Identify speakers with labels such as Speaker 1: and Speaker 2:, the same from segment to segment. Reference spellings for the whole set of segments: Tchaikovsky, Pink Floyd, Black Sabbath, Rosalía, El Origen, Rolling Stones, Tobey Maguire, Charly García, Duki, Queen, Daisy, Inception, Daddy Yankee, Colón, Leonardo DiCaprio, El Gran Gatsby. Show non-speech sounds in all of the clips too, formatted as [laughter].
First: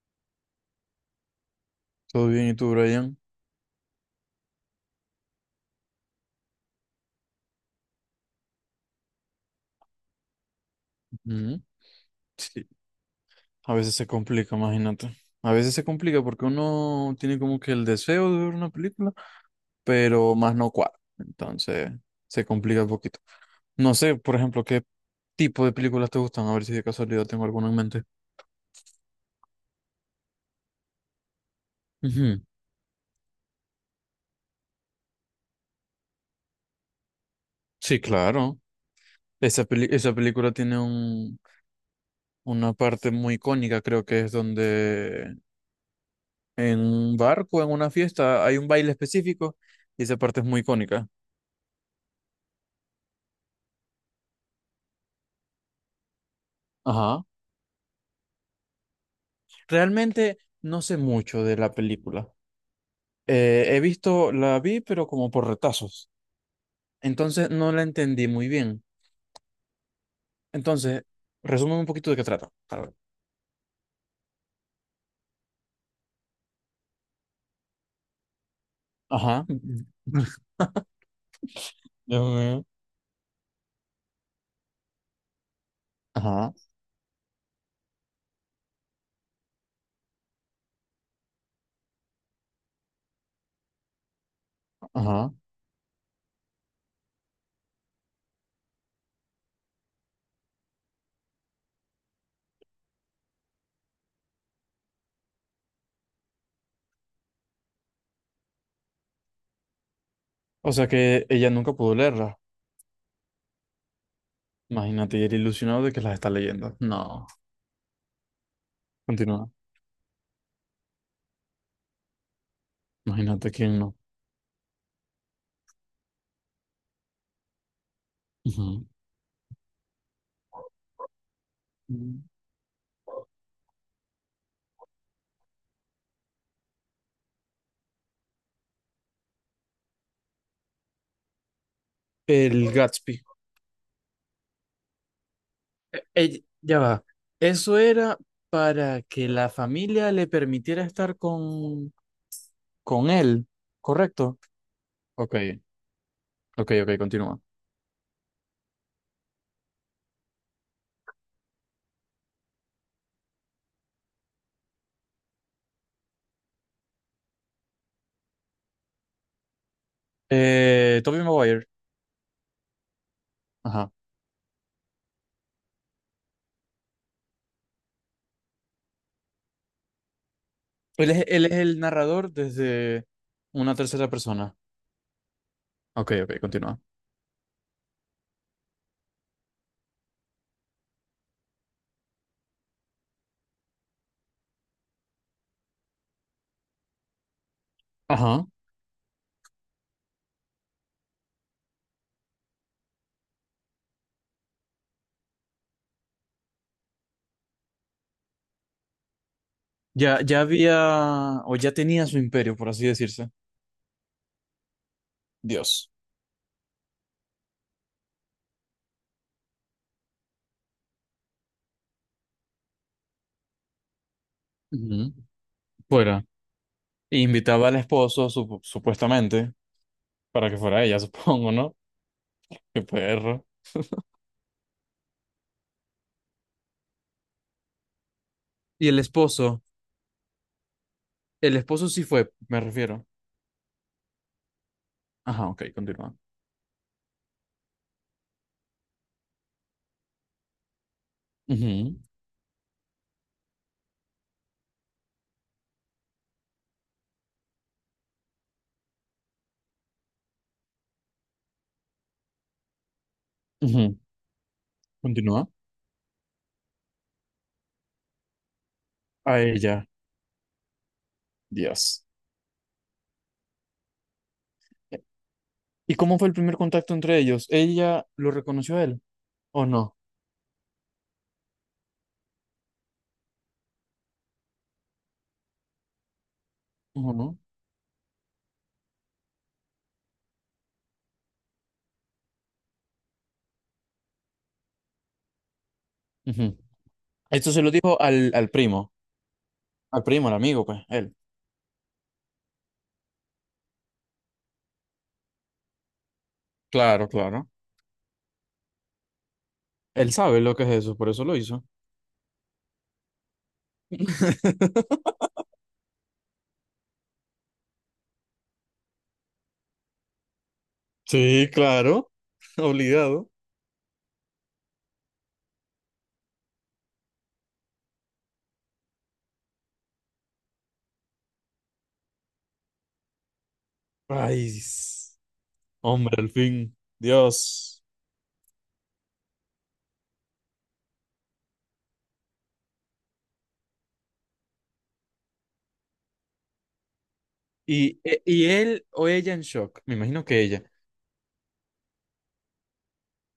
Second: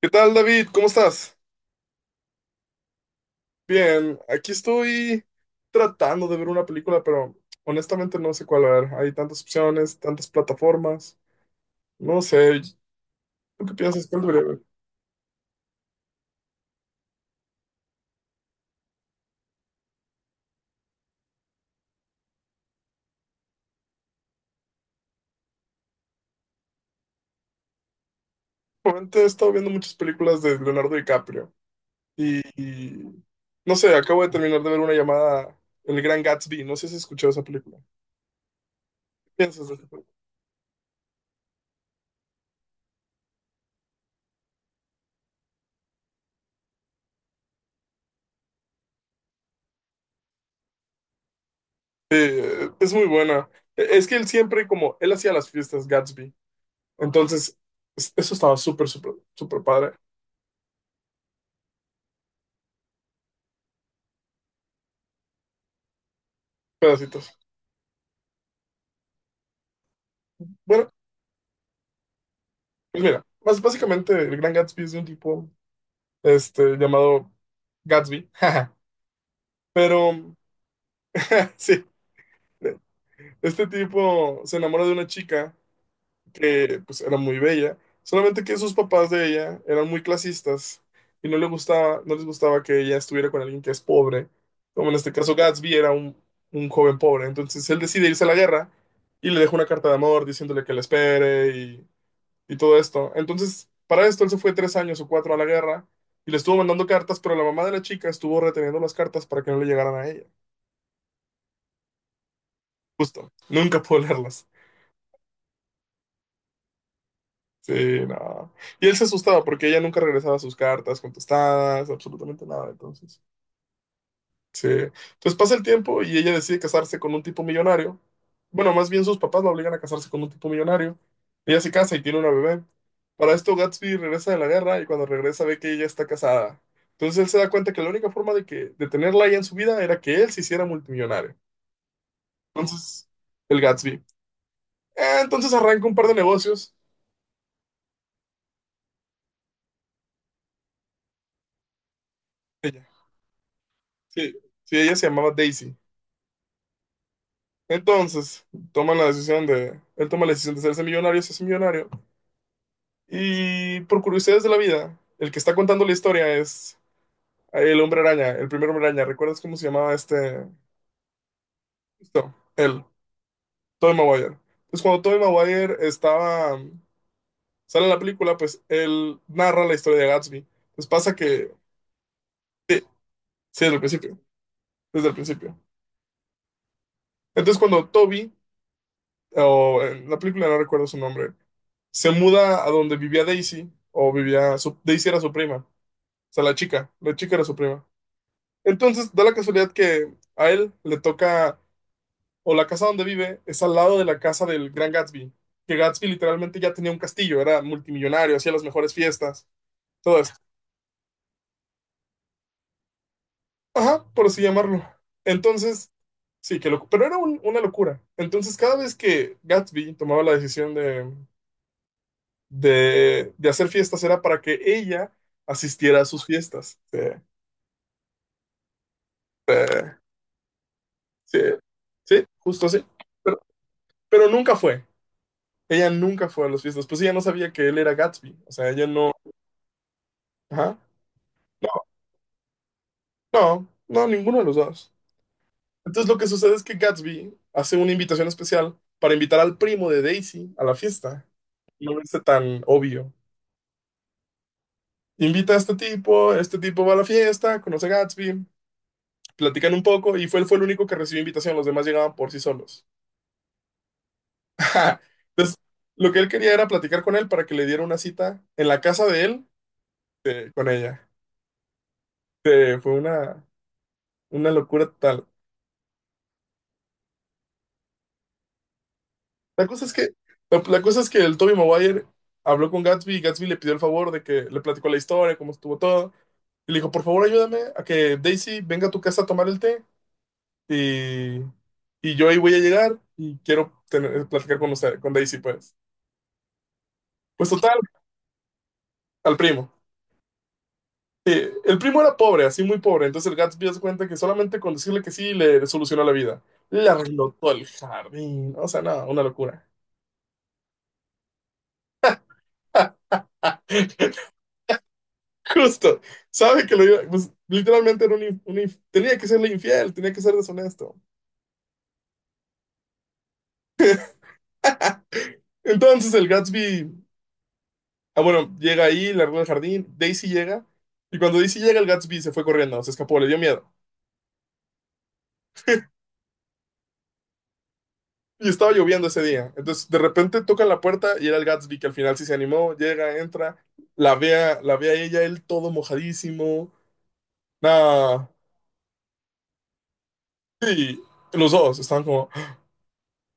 Speaker 1: ¿Qué tal, David? ¿Cómo estás?
Speaker 2: Todo bien, ¿y tú, Brian?
Speaker 1: Bien, aquí estoy tratando de ver una película, pero honestamente no sé cuál ver. Hay tantas opciones, tantas plataformas.
Speaker 2: Ujú.
Speaker 1: No sé,
Speaker 2: Sí.
Speaker 1: ¿tú qué
Speaker 2: A veces
Speaker 1: piensas?
Speaker 2: se
Speaker 1: ¿Cuál debería
Speaker 2: complica,
Speaker 1: ver?
Speaker 2: imagínate. A veces se complica porque uno tiene como que el deseo de ver una película, pero más no cuadra. Entonces, se complica un poquito. No sé, por ejemplo, qué tipo de películas te gustan, a ver si de casualidad tengo alguna en mente.
Speaker 1: Últimamente he estado viendo muchas películas de Leonardo DiCaprio y,
Speaker 2: Ujú.
Speaker 1: y no sé, acabo de terminar de ver una llamada El Gran Gatsby. No sé si has escuchado esa película.
Speaker 2: Sí, claro.
Speaker 1: ¿Qué piensas de esa película?
Speaker 2: Esa película tiene un, una parte muy icónica, creo que es donde en un barco, en una fiesta, hay un baile específico y esa parte es muy icónica.
Speaker 1: Es muy buena. Es que él siempre, como él hacía las fiestas Gatsby,
Speaker 2: Ajá.
Speaker 1: entonces eso estaba súper, súper, súper padre.
Speaker 2: Realmente no sé mucho de la película. He visto, la vi, pero como por retazos.
Speaker 1: Pedacitos.
Speaker 2: Entonces no la entendí muy bien.
Speaker 1: Bueno,
Speaker 2: Entonces, resumen un poquito de qué trata. A ver.
Speaker 1: pues mira, más básicamente el Gran Gatsby es de un tipo este, llamado Gatsby, [laughs]
Speaker 2: Ajá.
Speaker 1: pero
Speaker 2: [laughs]
Speaker 1: [laughs] sí,
Speaker 2: Dios mío.
Speaker 1: este tipo se enamora de una chica
Speaker 2: Ajá,
Speaker 1: que pues era muy bella, solamente que sus papás de ella eran muy clasistas y no le gustaba, no les gustaba que ella estuviera con alguien que es pobre, como en este
Speaker 2: ajá.
Speaker 1: caso Gatsby era un joven pobre, entonces él decide irse a la guerra y le deja una carta de amor diciéndole que la espere y todo esto. Entonces, para esto él se fue 3 años o 4 a la guerra y le estuvo mandando cartas, pero la mamá de la chica estuvo reteniendo las cartas para que no le llegaran a ella.
Speaker 2: O sea que ella nunca pudo leerla.
Speaker 1: Justo, nunca pudo leerlas.
Speaker 2: Imagínate, y era ilusionado de que las está leyendo. No,
Speaker 1: Sí, no. Y él se asustaba
Speaker 2: continúa.
Speaker 1: porque ella nunca regresaba sus cartas contestadas, absolutamente nada. Entonces,
Speaker 2: Imagínate quién no.
Speaker 1: sí. Entonces pasa el tiempo y ella decide casarse con un tipo millonario. Bueno,
Speaker 2: Ujú.
Speaker 1: más bien sus papás la obligan a casarse con un tipo millonario. Ella se casa y tiene una bebé. Para esto Gatsby regresa de la guerra y cuando regresa ve que ella está casada. Entonces él se da cuenta que la única forma de tenerla ahí en su vida era que él se hiciera multimillonario.
Speaker 2: El
Speaker 1: Entonces,
Speaker 2: Gatsby.
Speaker 1: el Gatsby. Ah, entonces arranca un par de negocios.
Speaker 2: Ya va. Eso era para que la familia le permitiera estar con
Speaker 1: Ella.
Speaker 2: con él,
Speaker 1: Sí,
Speaker 2: ¿correcto?
Speaker 1: sí, ella se llamaba
Speaker 2: Ok,
Speaker 1: Daisy.
Speaker 2: ok, ok, continúa.
Speaker 1: Entonces, toman la decisión de, él toma la decisión de hacerse millonario, se hace millonario. Y por curiosidades de la vida, el que está contando la historia es el hombre araña, el primer hombre araña. ¿Recuerdas cómo se llamaba este?
Speaker 2: Tobey Maguire.
Speaker 1: Esto, él,
Speaker 2: Ajá.
Speaker 1: Tobey Maguire. Pues cuando Tobey Maguire estaba, sale en la película, pues él narra la historia de Gatsby. Pues pasa
Speaker 2: Él
Speaker 1: que,
Speaker 2: es el narrador
Speaker 1: sí,
Speaker 2: desde
Speaker 1: sí, desde
Speaker 2: una
Speaker 1: el
Speaker 2: tercera
Speaker 1: principio,
Speaker 2: persona.
Speaker 1: desde el principio.
Speaker 2: Ok, ok, continúa.
Speaker 1: Entonces cuando Toby, o en la película no recuerdo su nombre, se muda a donde vivía Daisy, o vivía, Daisy era su prima, o sea, la chica era su prima.
Speaker 2: Ajá.
Speaker 1: Entonces, da la casualidad que a él le toca, o la casa donde vive es al lado de la casa del gran Gatsby, que Gatsby literalmente ya tenía un castillo, era multimillonario, hacía las mejores fiestas, todo
Speaker 2: Ya,
Speaker 1: esto.
Speaker 2: ya había, o ya tenía su imperio, por así decirse.
Speaker 1: Ajá, por así llamarlo.
Speaker 2: Dios.
Speaker 1: Entonces, sí, que loco, pero era una locura. Entonces, cada vez que Gatsby tomaba la decisión de hacer fiestas, era para que ella
Speaker 2: Ujú.
Speaker 1: asistiera a sus
Speaker 2: Fuera.
Speaker 1: fiestas. Sí,
Speaker 2: E invitaba al esposo, supuestamente, para que fuera ella, [laughs]
Speaker 1: sí,
Speaker 2: supongo, ¿no?
Speaker 1: sí, justo
Speaker 2: Qué
Speaker 1: así. Pero,
Speaker 2: perro.
Speaker 1: pero nunca fue. Ella nunca fue a las fiestas, pues ella no sabía que él era Gatsby, o sea, ella
Speaker 2: Y el
Speaker 1: no...
Speaker 2: esposo,
Speaker 1: Ajá.
Speaker 2: el esposo sí fue, me refiero.
Speaker 1: No, no, ninguno de los dos.
Speaker 2: Ajá, ok,
Speaker 1: Entonces
Speaker 2: continúa.
Speaker 1: lo que sucede es que Gatsby hace una invitación especial para invitar al primo de Daisy a la fiesta.
Speaker 2: Ujú,
Speaker 1: No es tan obvio. Invita a este tipo va a la fiesta, conoce a Gatsby, platican un poco y fue, él fue el único que recibió invitación, los demás llegaban por sí solos.
Speaker 2: ujú,
Speaker 1: [laughs] Ajá.
Speaker 2: continúa.
Speaker 1: Entonces, lo que él quería era platicar con él para que le diera una cita en la casa de
Speaker 2: A
Speaker 1: él
Speaker 2: ella.
Speaker 1: con ella.
Speaker 2: Dios.
Speaker 1: Fue una locura total.
Speaker 2: ¿Y cómo fue el primer contacto entre ellos? ¿Ella lo reconoció a él
Speaker 1: La
Speaker 2: o
Speaker 1: cosa es
Speaker 2: no?
Speaker 1: que, la cosa es que el Tobey Maguire habló con Gatsby y Gatsby le pidió el favor de que le platicó la historia, cómo estuvo todo. Y le dijo, por
Speaker 2: Ujú,
Speaker 1: favor,
Speaker 2: no.
Speaker 1: ayúdame a que Daisy venga a tu casa a tomar el té y, y yo ahí voy a llegar y platicar con usted, con Daisy, pues.
Speaker 2: Ujú.
Speaker 1: Pues
Speaker 2: Esto se lo
Speaker 1: total,
Speaker 2: dijo al, al primo,
Speaker 1: al primo.
Speaker 2: al primo, al amigo, pues, él.
Speaker 1: El primo era pobre, así muy pobre, entonces el Gatsby hace cuenta que solamente con decirle que sí le solucionó la vida. Le
Speaker 2: Claro,
Speaker 1: arregló
Speaker 2: claro.
Speaker 1: todo el jardín, o sea, nada una locura.
Speaker 2: Él sabe lo que es eso, por eso lo hizo.
Speaker 1: [laughs]
Speaker 2: [laughs]
Speaker 1: [laughs] Justo, sabe que lo iba, pues, literalmente era tenía que serle infiel, tenía que ser deshonesto.
Speaker 2: Sí, claro, [laughs] obligado.
Speaker 1: Entonces el Gatsby, ah, bueno, llega ahí, largó el jardín, Daisy llega, y cuando Daisy llega, el Gatsby se fue corriendo, se escapó, le dio miedo.
Speaker 2: Ay, s- Hombre, al fin, Dios.
Speaker 1: Y estaba lloviendo ese día. Entonces de repente toca la puerta y era el Gatsby que al final sí se animó, llega, entra, la ve a ella, él todo mojadísimo.
Speaker 2: Y, e-
Speaker 1: Nada.
Speaker 2: y él o ella en shock, me imagino que ella.
Speaker 1: Y los dos estaban como,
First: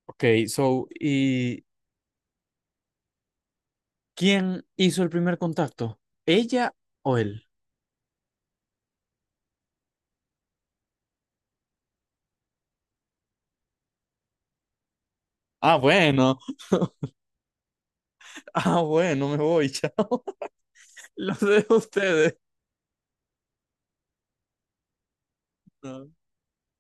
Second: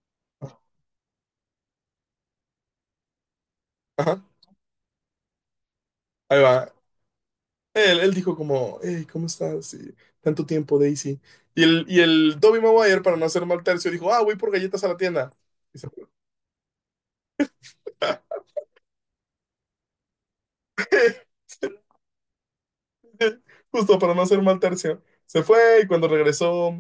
Speaker 2: Ok, so, ¿y
Speaker 1: ajá,
Speaker 2: quién hizo el primer contacto?
Speaker 1: ahí va.
Speaker 2: ¿Ella o él?
Speaker 1: Él dijo como, hey, ¿cómo estás? Y, tanto tiempo, Daisy. Y el Tobey Maguire, para no hacer mal tercio, dijo, ah, voy por galletas a la tienda. Y
Speaker 2: Ah,
Speaker 1: se fue.
Speaker 2: bueno.
Speaker 1: [laughs]
Speaker 2: Ah, bueno, me voy, [laughs] chao. Los dejo a ustedes.
Speaker 1: Justo para no hacer mal tercio. Se fue y cuando
Speaker 2: No.
Speaker 1: regresó,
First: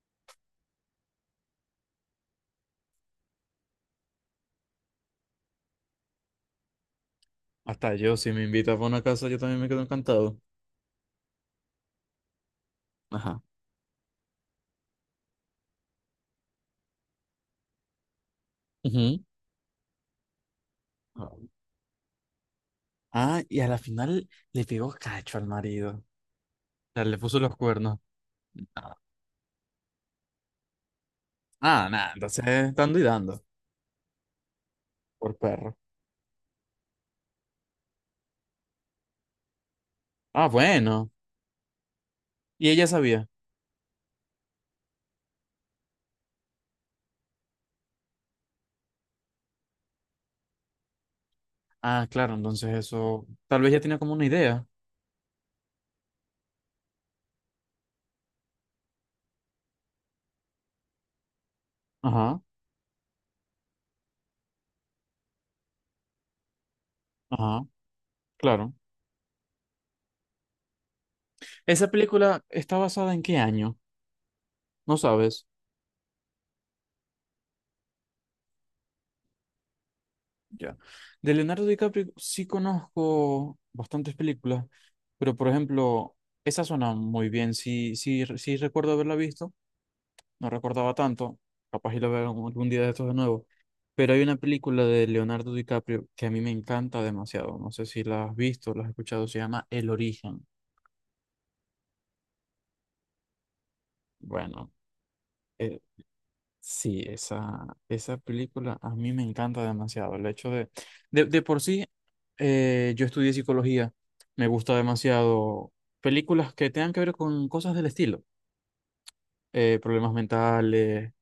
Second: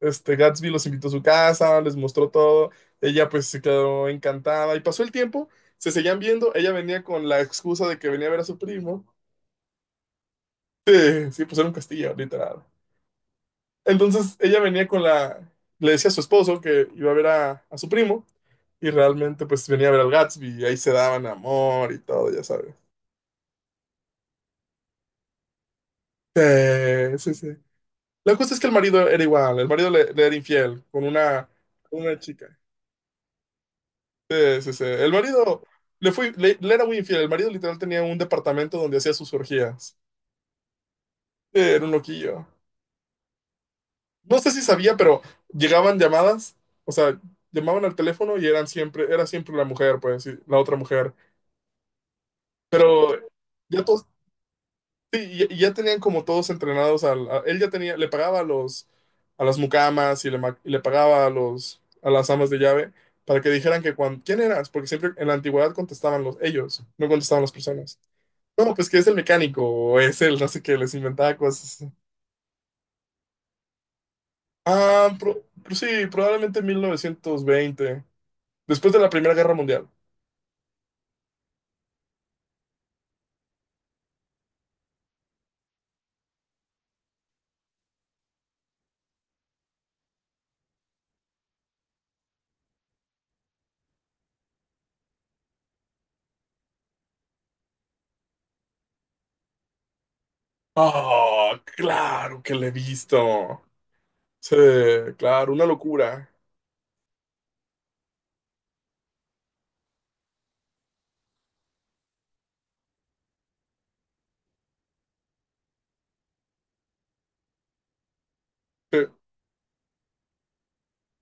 Speaker 1: este, Gatsby los invitó a su casa, les mostró todo. Ella pues se quedó encantada y pasó el tiempo, se seguían viendo. Ella venía con la excusa
Speaker 2: Hasta
Speaker 1: de que
Speaker 2: yo,
Speaker 1: venía a
Speaker 2: si
Speaker 1: ver
Speaker 2: me
Speaker 1: a su
Speaker 2: invitas a una
Speaker 1: primo.
Speaker 2: casa, yo también me quedo encantado.
Speaker 1: Sí, sí, pues era un castillo, literal.
Speaker 2: Ajá.
Speaker 1: Entonces ella venía con la, le decía a su esposo que iba a ver a su primo y
Speaker 2: Ujú.
Speaker 1: realmente pues venía a ver al Gatsby y ahí se daban amor y todo, ya sabes.
Speaker 2: Ah, y a la final le pegó cacho al marido. Ya
Speaker 1: Sí,
Speaker 2: le
Speaker 1: sí,
Speaker 2: puso
Speaker 1: sí.
Speaker 2: los cuernos.
Speaker 1: La cosa es que el
Speaker 2: Ah,
Speaker 1: marido era igual, el marido le era infiel
Speaker 2: ah,
Speaker 1: con
Speaker 2: nada,
Speaker 1: una chica.
Speaker 2: entonces dando y dando
Speaker 1: Sí, sí, sí. El
Speaker 2: por
Speaker 1: marido
Speaker 2: perro.
Speaker 1: le era muy infiel, el marido literal tenía un departamento donde hacía sus orgías.
Speaker 2: Ah, bueno.
Speaker 1: Sí, era un loquillo.
Speaker 2: Y ella sabía.
Speaker 1: No sé si sabía, pero llegaban llamadas, o sea, llamaban al teléfono y eran siempre, era siempre la mujer, pues, sí, la otra mujer.
Speaker 2: Ah, claro, entonces
Speaker 1: Pero
Speaker 2: eso.
Speaker 1: [laughs]
Speaker 2: Tal vez ya
Speaker 1: ya
Speaker 2: tenía
Speaker 1: todos,
Speaker 2: como una idea.
Speaker 1: sí, ya tenían como todos entrenados al, él ya tenía, le pagaba a los, a las mucamas y y le pagaba a los, a las
Speaker 2: Ajá,
Speaker 1: amas de llave para que dijeran que ¿quién eras? Porque siempre en la antigüedad contestaban los, ellos, no contestaban las
Speaker 2: ajá,
Speaker 1: personas. No,
Speaker 2: claro.
Speaker 1: pues que es el mecánico, o es el, no sé qué, les inventaba cosas.
Speaker 2: ¿Esa
Speaker 1: Así.
Speaker 2: película está basada en qué año? No
Speaker 1: Ah,
Speaker 2: sabes.
Speaker 1: pero sí, probablemente en 1920 después de la Primera Guerra Mundial.
Speaker 2: Ya. De Leonardo DiCaprio sí conozco bastantes películas, pero por ejemplo, esa suena muy bien. Sí, sí, sí recuerdo haberla visto, no recordaba tanto, capaz y la veo algún día de estos de nuevo. Pero hay una película de Leonardo DiCaprio que a mí me encanta demasiado. No sé si la has visto, la has escuchado, se llama El Origen.
Speaker 1: Oh, claro que le he visto. Sí,
Speaker 2: Bueno.
Speaker 1: claro, una
Speaker 2: e-
Speaker 1: locura.
Speaker 2: Sí, esa película a mí me encanta demasiado. El hecho de, de por sí, yo estudié psicología, me gusta demasiado películas que tengan que ver con cosas del estilo,
Speaker 1: Sí,
Speaker 2: problemas mentales,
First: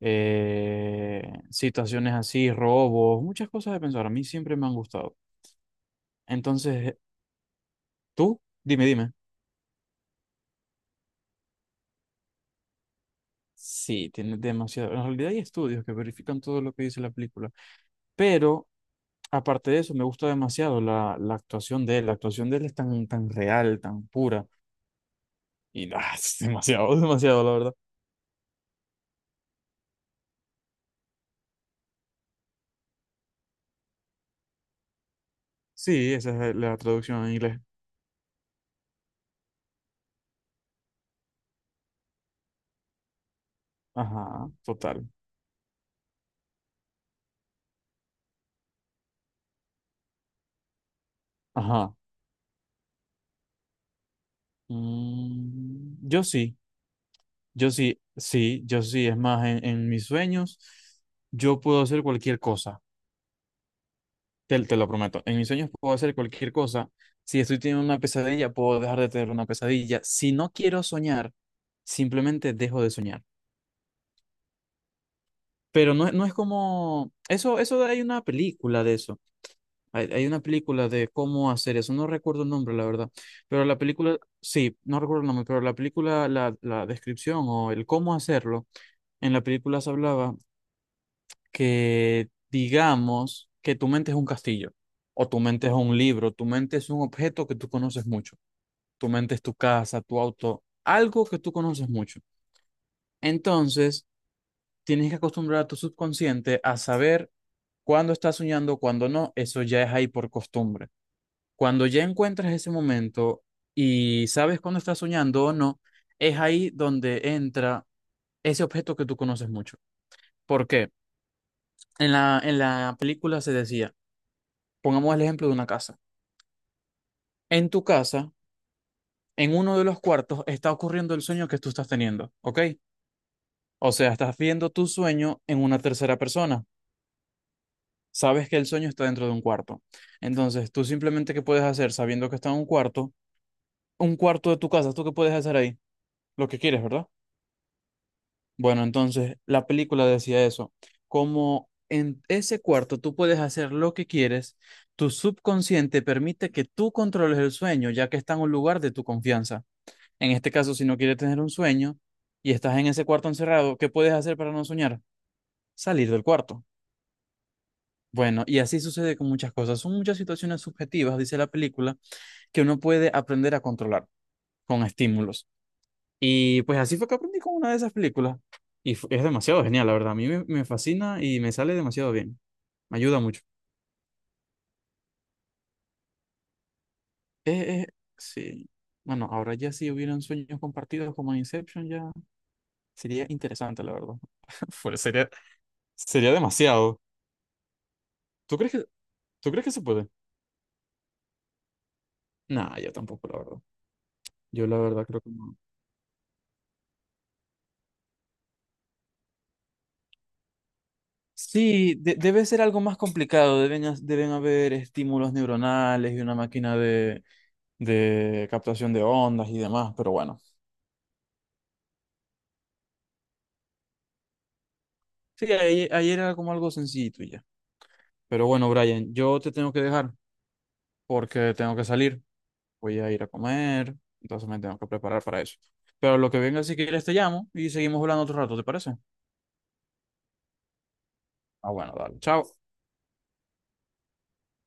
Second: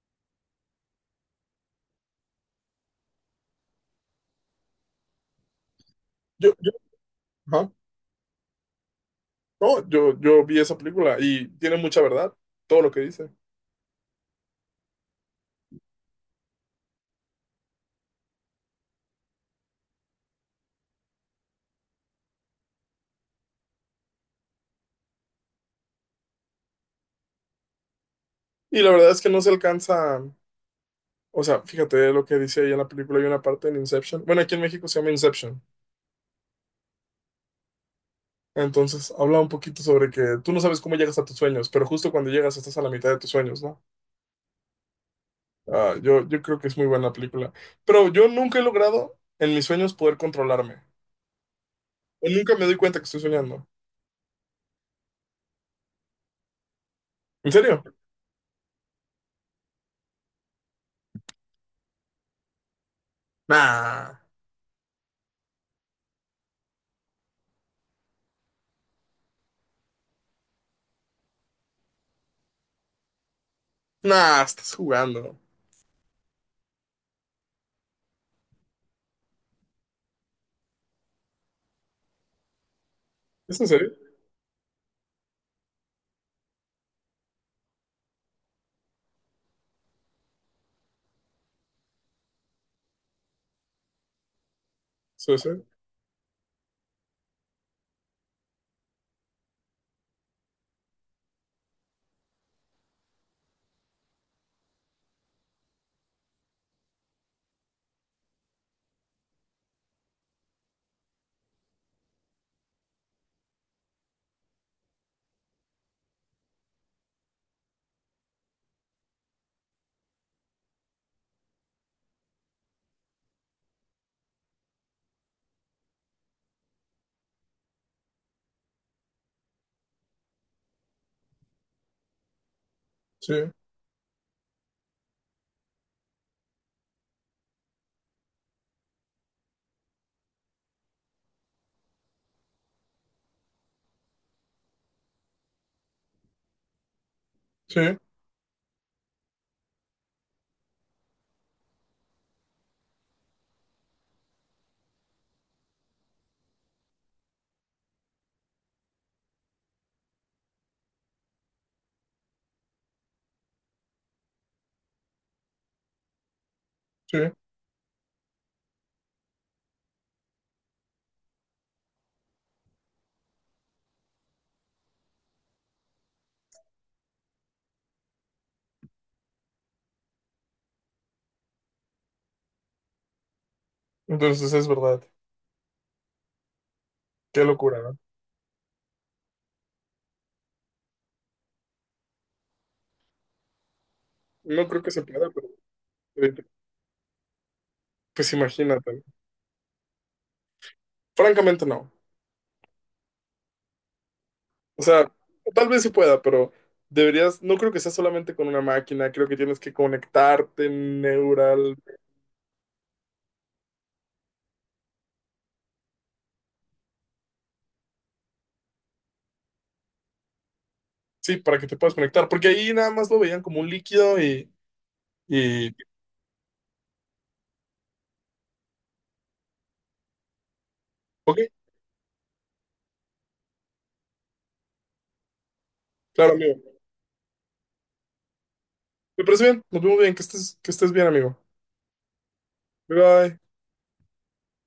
Speaker 2: eh, situaciones así, robos, muchas cosas de pensar. A mí siempre me han gustado.
Speaker 1: yo
Speaker 2: Entonces,
Speaker 1: ajá.
Speaker 2: tú, dime, dime.
Speaker 1: No, yo vi esa película y tiene mucha verdad, todo lo que dice.
Speaker 2: Sí, tiene demasiado. En realidad hay estudios que verifican todo lo que dice la película. Pero aparte de eso, me gusta demasiado la, la actuación de él. La actuación de él es tan, tan real, tan pura. Y ah, es demasiado, [laughs] demasiado, la verdad.
Speaker 1: Y la verdad es que no se alcanza, o sea, fíjate lo que dice ahí en la película, hay una parte en Inception. Bueno, aquí en México se llama Inception.
Speaker 2: Sí, esa es la traducción en inglés.
Speaker 1: Entonces, habla un poquito sobre que tú no sabes cómo llegas a tus sueños, pero justo cuando llegas estás a la mitad de tus sueños, ¿no?
Speaker 2: Ajá, total.
Speaker 1: Ah, yo creo que es muy buena película. Pero yo nunca he logrado en mis sueños poder controlarme.
Speaker 2: Ajá.
Speaker 1: O nunca me doy cuenta que estoy soñando.
Speaker 2: Mm, yo sí,
Speaker 1: ¿En
Speaker 2: yo
Speaker 1: serio?
Speaker 2: sí, sí, yo sí. Es más, en mis sueños, yo puedo hacer cualquier cosa.
Speaker 1: Nah,
Speaker 2: Te lo prometo. En mis sueños puedo hacer cualquier cosa. Si estoy teniendo una pesadilla, puedo dejar de tener una pesadilla. Si no quiero soñar, simplemente dejo de soñar.
Speaker 1: nah, estás jugando.
Speaker 2: Pero no, no es como... Eso hay una película de eso. Hay una película de cómo hacer eso. No recuerdo el nombre, la verdad.
Speaker 1: ¿Es
Speaker 2: Pero
Speaker 1: en
Speaker 2: la
Speaker 1: serio?
Speaker 2: película, sí, no recuerdo el nombre, pero la película, la descripción o el cómo hacerlo, en la película se hablaba que digamos que tu mente es un castillo, o
Speaker 1: Sí,
Speaker 2: tu
Speaker 1: sí,
Speaker 2: mente es un libro, tu mente es un objeto que tú conoces mucho, tu mente es tu casa, tu auto, algo que tú conoces mucho. Entonces, tienes que acostumbrar a tu subconsciente a saber cuándo estás soñando, cuándo no, eso ya es ahí por costumbre. Cuando ya encuentras ese momento y sabes cuándo estás soñando o no, es ahí donde entra ese objeto que tú conoces mucho. ¿Por qué? En la película se decía, pongamos el ejemplo de una casa. En tu casa, en uno de los cuartos, está ocurriendo el sueño que tú estás teniendo, ¿ok?
Speaker 1: sí,
Speaker 2: O sea, estás viendo tu sueño en una tercera persona. Sabes que el sueño está dentro de un cuarto. Entonces, tú simplemente, ¿qué puedes hacer sabiendo que está en un cuarto? Un cuarto de tu casa, ¿tú qué puedes hacer ahí? Lo que quieres, ¿verdad?
Speaker 1: sí,
Speaker 2: Bueno, entonces la película decía eso, como en ese cuarto tú puedes hacer lo que quieres, tu subconsciente permite que tú controles el sueño, ya que está en un lugar de tu confianza. En este caso, si no quieres tener un sueño y estás en ese cuarto encerrado, ¿qué puedes hacer para no soñar? Salir del cuarto.
Speaker 1: sí.
Speaker 2: Bueno, y así sucede con muchas cosas. Son muchas situaciones subjetivas, dice la película, que uno puede aprender a controlar con estímulos. Y pues así fue que aprendí con una de esas películas. Es demasiado genial, la verdad. A mí me, me fascina y me sale demasiado bien. Me ayuda mucho.
Speaker 1: Entonces es verdad. Qué locura,
Speaker 2: Eh, eh,
Speaker 1: ¿no?
Speaker 2: sí. Bueno, ahora ya si hubieran sueños compartidos como en Inception, ya sería interesante, la verdad.
Speaker 1: No
Speaker 2: [laughs]
Speaker 1: creo que
Speaker 2: Fuera,
Speaker 1: se
Speaker 2: sería,
Speaker 1: pueda, pero
Speaker 2: sería
Speaker 1: eh,
Speaker 2: demasiado.
Speaker 1: pues
Speaker 2: ¿Tú crees
Speaker 1: imagínate.
Speaker 2: que,
Speaker 1: ¿No?
Speaker 2: tú crees que se puede?
Speaker 1: Francamente no.
Speaker 2: Nah, yo tampoco, la verdad. Yo la
Speaker 1: O
Speaker 2: verdad
Speaker 1: sea,
Speaker 2: creo que no.
Speaker 1: tal vez se pueda, pero deberías, no creo que sea solamente con una máquina, creo que tienes que conectarte neural.
Speaker 2: Sí, debe ser algo más complicado. Deben haber estímulos neuronales y una máquina de captación de ondas y demás, pero bueno.
Speaker 1: Sí, para que te puedas conectar, porque ahí nada más lo veían como un líquido
Speaker 2: Sí,
Speaker 1: y
Speaker 2: ahí, ahí era como algo sencillito y ya. Pero bueno, Brian, yo te tengo que dejar
Speaker 1: ok,
Speaker 2: porque tengo que salir. Voy a ir a comer, entonces me tengo que preparar para eso. Pero lo
Speaker 1: claro,
Speaker 2: que venga, si
Speaker 1: amigo.
Speaker 2: quieres, te llamo y seguimos hablando otro rato, ¿te parece?
Speaker 1: Me parece bien, nos vemos bien, que estés bien, amigo.
Speaker 2: Ah, bueno, dale. Chao.
Speaker 1: Bye bye.